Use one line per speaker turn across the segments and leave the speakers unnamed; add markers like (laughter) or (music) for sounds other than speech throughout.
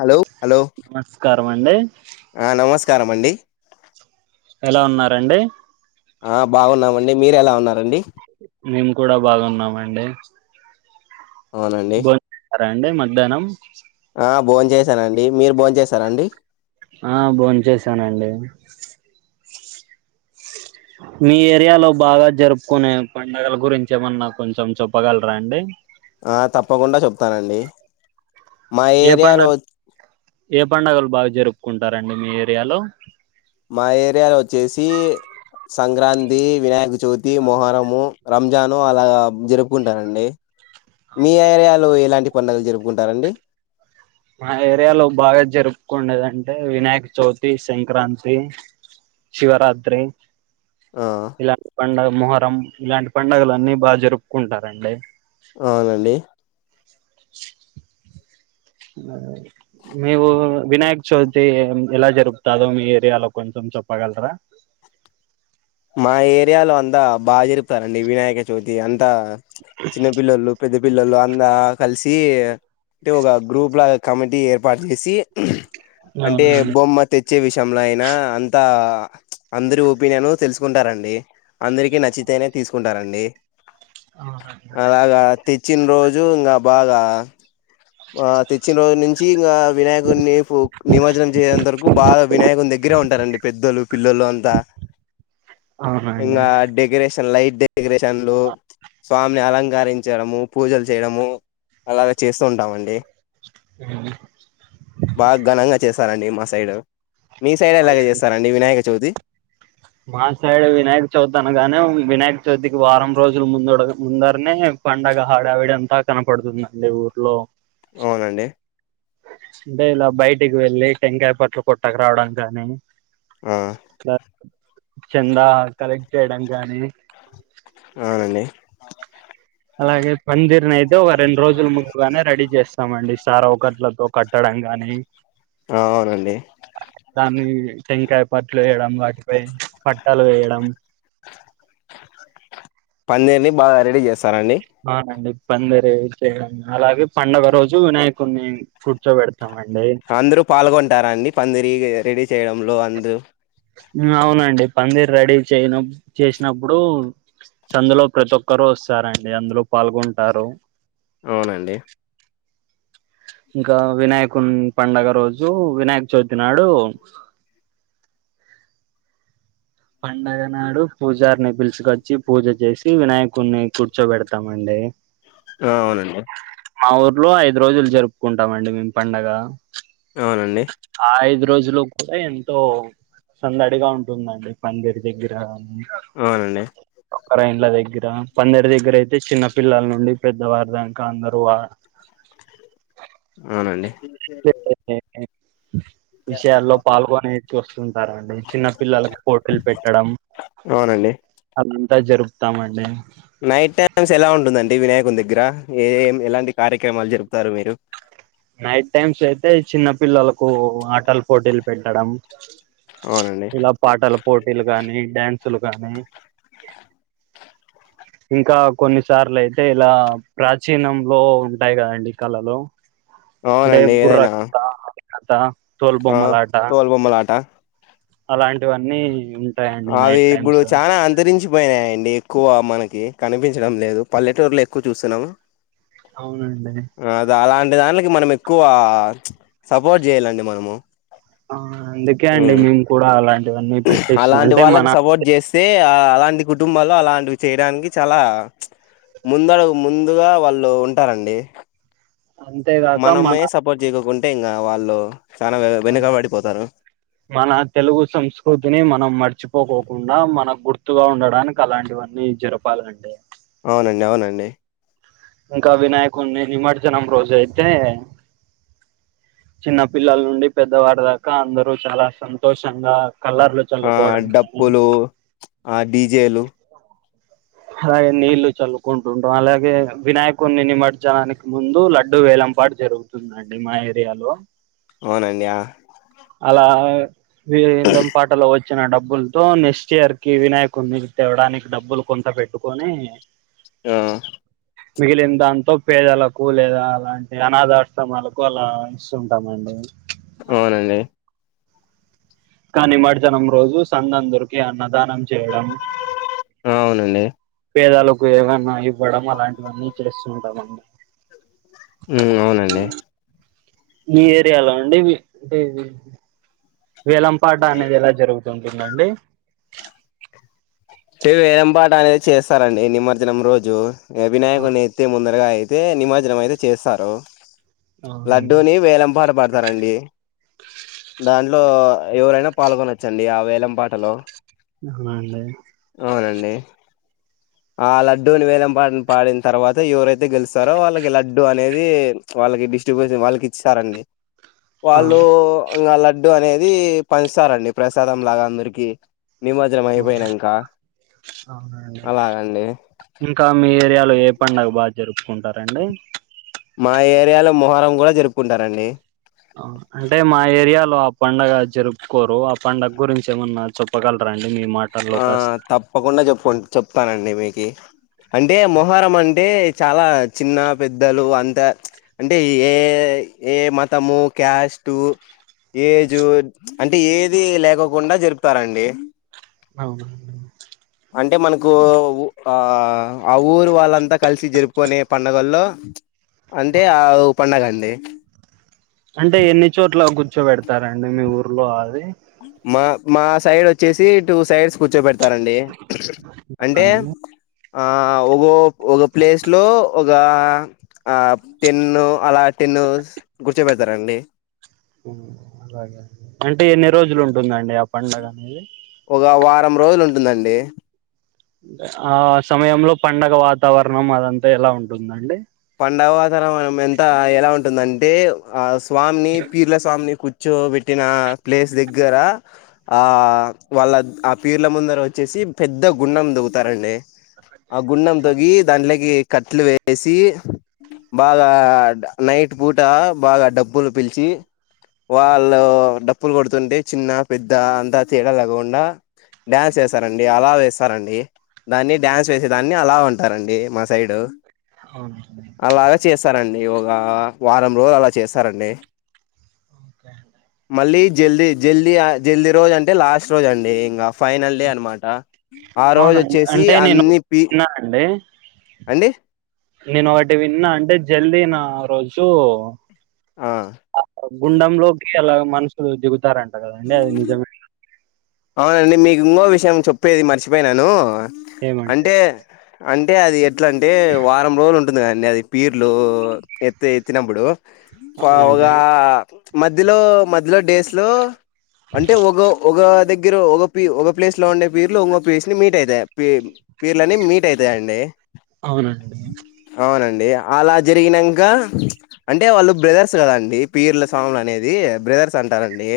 Hello hello
నమస్కారం మండి
ఆ నమస్కారం అండి
ఎలా ఉన్నారండి
ఆ బాగున్నామండి మీర ఎలా ఉన్నారండి
మేము కూడా బాగున్నామండి
అవునండి
రండి మధ్యాహ్నం
ఆ భోన్ చేసానండి మీరు భోన్ చేసారాండి
ఆ భోన్ చేసానండి మీ ఏరియాలో బాగా జరుపుకునే పడుగల గురించి ఏమన్నా కొంచెం చెప్పగలరా అండి
ఆ తప్పకుండా చెప్తానండి మా
ఏ
ఏరియాలో
పడుగ ఏ పండుగలు బాగా జరుపు కుంటారండి మీ ఏరియాలో
మా ఏరియాలో వచ్చేసి సంక్రాంతి వినాయక చవితి మొహరము రంజాను అలా జరుపుకుంటారండి మీ ఏరియాలో ఎలాంటి పండుగలు జరుపుకుంటారండి
మా ఏరియాలో బాగా జరుపుకునేదంటే వినాయక చవితి సంక్రాంతి శివరాత్రి
ఆ
ఇలాంటి పండ మొహరం ఇలాంటి పండుగలు అన్నీ బాగా జరుపుకుంటారండి
అవునండి
అ మ ఊ వినాయక చవితి ఎలా జరుగుతారు మీ ఏరియాలో కొంచెం చెొప్పగలరా
మా ఏరియాలో అంతా బాగా జరుపుతారండి వినాయక చవితి అంత త చిన్న పిల్లలు పెద్ద పిల్లలు అందా ఆ కలిసి సి అంటే ఒక గ్రూప్ లాగా కమిటీ టి ఏర్పాటు చేసి అంటే
అవునండి
బొమ్మ తె- చ్చే విషయంలో అయినా అంతా అందరి ఒపీనియన్ తెలుసు కుంటారండి. అందరికి నచ్చితేనే తీసుకుంటారండి. అలాగా తెచ్చిన రోజు ఇంగా బాగా ఆ తెచ్చిన రోజు నుంచి ఇంగా వినాయకుడిని నిమజ్జనం చేయేంత వరకు బాగా వినాయకుని దగ్గరే ఉంటారండి పెద్దలు, పిల్లలు అంతా.
అవునండి
ఇంగా డెకరేషన్ లైట్- డెకరేషన్లు స్వామిని అలం- తరించడము. పూజలు చేయడము. అలాగే చేస్తూ తమండి. బాగా ఘనంగా చేశారండి. మస్త్ సైడ్ మీ సైడ్ ఎలాగ చేసారండి. వినాయక్ చౌది
మాసైడు వినాయక చౌతి అనగానే వినాయక చౌతికి వారం రోజులు ముందడ్ ముందరనే పండగ హడవిడి అంతా కనపడుతుందండి ఊర్లో.
అవునండి.
అంటే ఇలా బయటికి వెళ్ళి. టెంకాయ పట్లు కొట్టక రావడం కానీ.
ఆ
(unintelligible) చందా కలెక్ట్ చేయడం. గానీ
అవునండి.
అలాగే పందిర్ని అయితే ఒక రెండు రోజుల ముందుగానే రెడీ చేస్తామండి. సారా ఒకట్లతో కట్టడం గాని
ఆ అవునండి.
కానీ (unintelligible) టెంకాయ పట్లు వేయడం వాటిపై పట్టాలు వేయడం.
పందిరిని బాగా రెడీ చేస్
అవునండి. పందిరైతే అలాగే పండుగ రోజు వినాయకుడిని కూర్చో పెడత్
అందరూ పాల్గొంటారండి. పందిరిగ్ రెడీ చేయడంలో అందు
అవునండి. పందిరి రెడీ చేయన చేసినప్పుడు సందులో ప్రతి ఒక్కరూ వస్తారండి. అందులో పాల్గొంటారు.
అవునండి
ఇంకా వినాయకుని పండుగ రోజు. వినాయక చవితి నాడు పండగ నాడు పూజారిని పిలుచుకొచ్చి పూజ చేసి వినాయకుడిని కూర్చోబెడతామండి.
ఆ అవునండి.
మా ఊర్లో ఐదు రోజులు జరుపుకుంటామండి. మేము పండగ.
అవునండి
ఆ ఐదు రోజులు అయి ఎంతో సందడిగా ఉంటుందండి. పందిరి దగ్గర అని
అవునండి
ఒకర ఇండ్ల దగ్గర పందరి దగ్గర అయితే చిన్న పిల్లల నుండి పెద్దవారి దాక అ
అవునండి.
విషయాల్లో పాల్గొనేకి వస్తుంటారండి. చిన్న పిల్లలలకు పోటీలు పెట్టడం
అవునండి
అన్ జరుపుతం అండి
నైట్ టైమ్స్ ఎలా ఉంటుందండి వినాయకుని దగ్గర ఏ ఏ ఎలాంటి కార్యక్రమాలు జరుపుతారు మీరు
నైట్ టైమ్స్ అయితే చిన్న పిల్లలకు అట్ టల్ పోటీలు పెట్టడం
అవునండి
ఇలా పాటల పోటీలు కానీ డ్యాన్స్ చలు కానీ ఇంకా కొన్నిసార్లు అయితే ఇలా ప్రాచీనంలో ఉంటాయి కదండి కళలు
అవునండి ఏదైనా
అత
ఆ తోల్ బొమ్మలాట
అలాంటివన్నీ ఉంటాయండి
అవి
నైట్
ఇప్పుడు
టైమ్స్
చాలా అంతరించిపోయినాయండి ఎక్కువ మనకి కనిపించడం లేదు పల్లెటూరులో ఎక్కువ చూస్తున్నాము
అవునండి
అే దానికి మనం ఎక్కువ సపోర్ట్ చేయ్యాలండి మనము
ఆ అందుకే అండి
హ్మ్.
మేము కూడా అలాంటివన్నీ పెట్టిస్తా
అలాంటి
అంటే మన
వాళ్ళకి సపోర్ట్ చేస్తే అలాంటి కుటుంబాలు అలాంటివి చేయడానికి చాలా ముందుగ ముందుగా వాళ్ళు ఉంటారండి
అంతేగాక మన
మనమే సపోర్ట్ చేయకోకుంటే ఇంకా వాలో
మన తెలుగు సంస్కృతిని మనం మర్చిపో కుండా మనకు గుర్తుగా ఉండడానికి అలాంటివన్నీ జరపాలండి
అవునండి అవునండి
ఇంకా వినాయకుడిని నిమజ్జనం రోజ అయితే చిన్న పిల్లల నుండి పెద్దవాడి దాకా అందరూ చాలా సంతోషంగా కలర్లు
ఆ
చల్లుకోవడం కానీ
డప్పులు ఆ డీజేలు
అలాగే నీళ్లు చల్లుకుంటుంటాం అలాగే వినాయకుడిని నిమజ్జనానికి ముందు లడ్డుూ వేలం పాటు జరుగుతుందండి మా ఏరియాలో
అవునండి
అలా వేలంపాఠలో వచ్చ చ్చిన డబ్బులతో నెక్స్ట్ ఇయర్ కి వినాయకునీ తేవడానికి డబ్బులు కొంత పెట్టుకొని
ఆ
మిగిలిన దాంతో పేదలకు లేదా అలాంటి అనాథాశ్రమాలకు అలా ఇస్తుంటామండి
అవునండి
కా నిమర్జనం రోజు సందందరికి అన్న దానం చేయడం
అవునండి
పేదాలకు ఏమన్నా ఇవ్వడం అలాంటివన్నీ చేస్తుంటామండి
ఉమ్ అవునండి
మీ ఏరియాలో అండి వేలం పాట అనేది ఎలా జరుగుతుంది (unintelligible)
అ వేలం పాట అనేది చేస్తారండి నిమజ్జనం రోజు
ఆ
వినాయకుని ఎట్టి ముందరగా అయి అయితే నిమజనం అయితే చేస్తారు
అవునండి
లడ్డూని వేలంపాట పడతారండి దాం ఇట్లో ఎవరైనా పాల్గొనోచ్చండి ఆ వేలం పాటలో
హ్ వాండి
లే, ఆ లడ్డూని వేలం పాట్న్ పాడిన్ తర్వాత, ఎవరైతే గెలుస్సరో, వాళ్ళకి లడ్డు అనేది వాళ్ళకి డిస్ట్రిబ్యూషన్ వాళ్ళకిస్తారండి.
ఆ
వాళ్ళు ఇంగ లాడ్ డ్డు అనేది పంచుతారండి ప్రసాదం లాగా అందరికి నిమర్జనం
ఆ,
అయిపోయినంక్
అవునండి ఇంకాం మీ ఏరియాలో ఏ పండగ బాగ్ జరుపుకుంటారండి
మా ఏరియాలో మొహరం గూడా జరుపుకుంటారండి
ఆ అంటే మా ఏరియాలో ఆ పడుగ జరుపుకోరు ఆ పండుగ గురించి ఏమన్నా చెప్పగలరాండ్
ఆ తప్పకుండా చెప్పున్ చెప్తానండి మీక్ కి అంటే మొహరం అంటే చాలా చిన్న పెద్దలు అంతా ప్చ్. అంటే ఏ ఏ మతము క్యాస్ట్ ఏజు ప్చ్ అంటే ఏది లేకోకుండా జరుపుతారండి
అవునా
అంటే మనకు ఉ ఆ ఆ ఊరు వాళ్ళంతా కలిసి జరుపుకునే పండుగల్లో అంటే ఆ పండగండ్ ఏ
చోబెడ్త్ టారండి మీ ఊర్లో అది
మా మా సైడ్ వచ్చేసి టూ సైడ్స్ కూర్చోపెడతారండి అంటే
అవునండి
ఆ ఒగో ఒగ ప్లేస్ లో ఒగ ఆప్ టెన్ అలా టెన్ గుర్చోపెడతారండి
హ్మ్ అలగా అంటే ఎన్ని రోజులుంటుందండి ఆ పండగ అనేది
ఒగ వారం రోజులుంటుందండి
ఆ సమయంలో పండగ వాతావరణం అదంతా ఎలా ఉంటుందండి
పండవతరనం మెంత ఎలా ఉంటుందంటే ఆ స్ స్వామిని పీర్ల స్వామిని కుచ్ చో పెట్టిన ప్లేస్ దెగ్గర ఆ వాళ్ళద్ ఆ పీర్ల ముందరోచ్చేసి పెద్ద గుండం దోగుతారండి ఆ గుండం తోగి దాడ్లేకి కట్లు వేసి బాగా నైట్ పూట బాగా డబ్బులు పిలిచి, వాళ్ళు డప్ ప్పులు కొడుతుంటే చిన్న పెద్ద అంతా తేడా లేకోకుండా డ్యాన్స్ చేస్తారండి. అలవ్ వేస్సరండి. దాన్ని డ్యాన్స్ వేసేదాన్ని అలావ్ అంటారండి మా సైడు
అవునండి
అలాగ చేస్సరండి. ఇ ఒగ వారం రోజులు అలా చేస్సరండి.
ఓకే
మళ్ళీ జల్దీ జల్దీ ఆ జల్దీ రోజు అంటే లాస్ట్ రోజ అండి ఇంగా ఫైనల్ డే అనమాట, ఆ రోజు
అవునండి
వచ్చేసీ
అంటే నేను
అన్నీ పి
విన్నా అండి
అండి
నేను ఒకటి విన్నా అంటే జల్దీ నా ఆ రోజూ
ఆ
గుండమ్ లోకి ఇలాగ మనుషులు దిగుతారం రంట కదండీ అది నిజమ
అవునండి మీకు ఇంగో విషయం చెప్పేది మర్చిపోయిననూ.
ఏమంటే
అంటే అం టే అది ఎట్ల అంటే వారం రోజుల్ ఉంది కదండి అది పీర్లూ ఎత్ ఎత్తినప్పుడూ
అవునండి
పావుగా మధ్యలో మద్ అలో డేస్ లో, అంటే ఒగ ఓగా దెగ్ గ్గరో ఒగ పీర్ ఒగ ప్లేస్ లో ఉండే పీర్ లు ఉంగో పీర్స్ నీ మీట్ అయితాయ పీర్ పిర్లన్ని మీట్ అయితాయండి.
అవునండి
అవునండి. అలా జరిగినంకా, అంటే వాళ్ళు బ్రదర్స్ కదండి పీర్ల స్వాములు అనేది బ్రదర్స్ అంటారండి,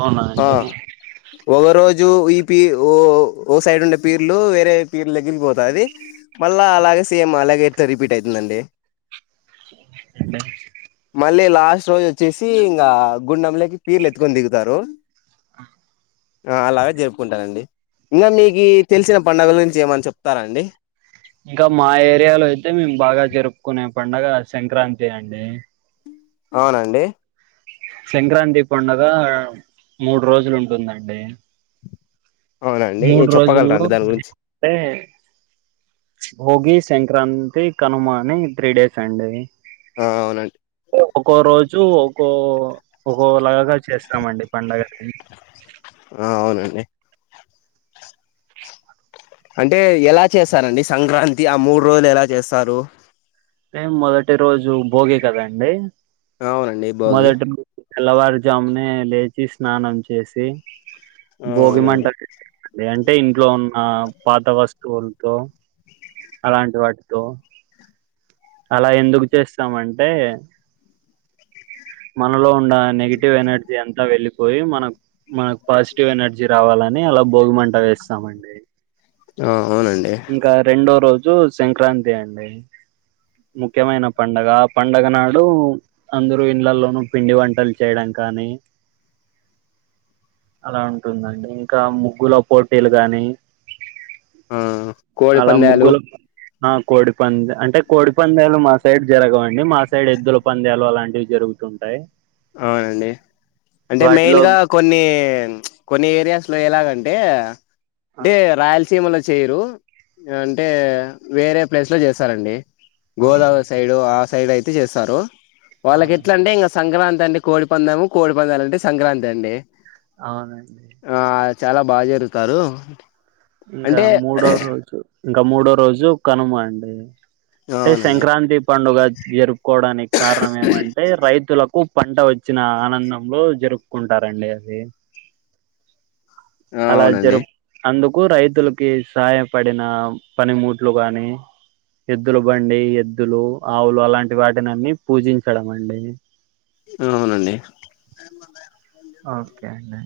అవునా
ఆ
అండి
ఒక రోజు ఈ పీర్ ఓ ఓ సైడ్ ఉండే పీర్లు వేరే పీర్లు దగ్గరికి పోతాది మళ్ళా అలాగె సేమ్ అలాగే ఇట్ల రిపీట్ అయితుంది అండి
అంటే
మళ్ళీ లాస్ట్ రోజు వచ్చేసీ ఇంగా, గుండెంలకి పీర్లు ఎత్తుకొని దిగుతారూ.
ఆ
ఆ అలాగే జరుపుకుంటారండి. ఇంగా మీకీ తెలిసిన పండగల్ గురించి ఏమన్న చెప్తారాండి
ఇంకా మా ఏరియాలో ఐ తే మేమ్ బాగా జరుపుకునే పండగా సంక్రాంతి అండీ.
అవునా అండి.
సంక్రాంతి పండగా మూడు రోజులు ఉంటుందండీ.
అవునండి
మూడు
చెప్పగలరా
రోజుల్లో
అండి దాని గురించి
అంటే భోగి, సంక్రాంత్ తి, కనుమా అని త్రీ డేస్ అండి.
ఆ అవునండి.
జూ ఒకో ఒకో లగగా చేస్తామండి పండగని.
ఆ అవునండి. అంటే ఎలా చేస్తారండి సంక్రాంతి, ఆ మూడు రోజులు ఎలా చేస్తారు.
అంటే మొదటి రోజు భోగి కద అండి.
అవునండి భోగి
మొదటం తెల్లవారు జామ్నే లేచి స్నానం చేసి
ఆ
భోగి మంట
అవునండి
పెడతామండి. అంటే ఇంట్లో ఉన్న పాత వస్తువులతో అలాంటి వాటితో అలా ఎందుకు చేస్తామంటే మనలో ఉండా నెగిటివ్ ఎనర్జీ అంత వెళ్లిిప్ పోయి మనక్ మనకు పాజిటివ్ ఎనర్జీ రావాలని అలా భోగిమంట వేస్తామండి
ఆ అవునండి
జు సంక్రాంతి అండి ముఖ్యమైన పండగ ఆ పండగ నాడు అందరు ఇండ్లలోనూ పిండి వంటలు చేయడం కానీ అలా ఉంటుందండి ఇంకా ముగ్గుల పోటీలు గాని
ఆ కోడిి
అలా
పంద్యాలు
ముగ్గుల ఆ కోడిపంద్ అంటే కోడి పంద్యాలు మా సైడ్ జరగవండి మా సైడ్ ఎద్దుల పంద్యాలు అలాంటివి జరుగుతుంటాయి
అవునండి అంటే మెయిన్
వాటిలో
గా కొన్ని కొన్ని ఏరియాస్ లో ఎలాగంటే
ఆ
ఏ రాయలసీమలో స్ చేయరు అంటే వేరే ప్లేస్ లో చేస్తారండి గోదావరి
అవునండి
సైడు ఆ సైడ్ అయిత్ తీసేస్తారు వాళ్ళకి ఎట్ల
అవునండి
అంట ఇంకా సంక్రాం అని కోడి పందము కోడిపందాలు అంటే సంక్రాంతి అండి
అవునండి
ఆ చాలా బాగా జరుతారు
ఇంకా మూడో రోజు ఇంకా మూడో రోజు కనుమ అండి అంటే
అవునండి
సంక్రాంతి పండుగ జ్ ఇయరు కోవడానికి కారణం ఏమంటే రైతులకు పంట వచ్చిన ఆనందంలో జరుపుకుంటారండి అది అలా
అవునండి
జరుగ్ అందుక్ కు రైతులకి సహాయపడిన పనిమూట్లు గాని ఎద్దులు బండి ఎద్దులు ఆవులు అలాంటి వాటినిన్నిీ పూజించడం అండి
అవునండి
ఓకే అండి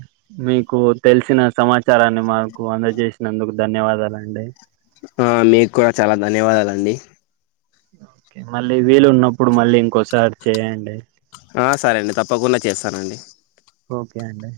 మీకు తెలిసిన సమాచారాన్ని మాకు అందజేసినందుకు దన్ ధన్యవాదాలండి
ఆ మీకు కూడా చాలా ధన్యవాదాలండి
ఓకే మళ్ళీ వీలు ఉన్నప్పుడు మళ్ళీ ఇంకోసారి చేయండి
ఆ సరే అండి తప్పకుండా చేస్తానండి
ఓకే అండి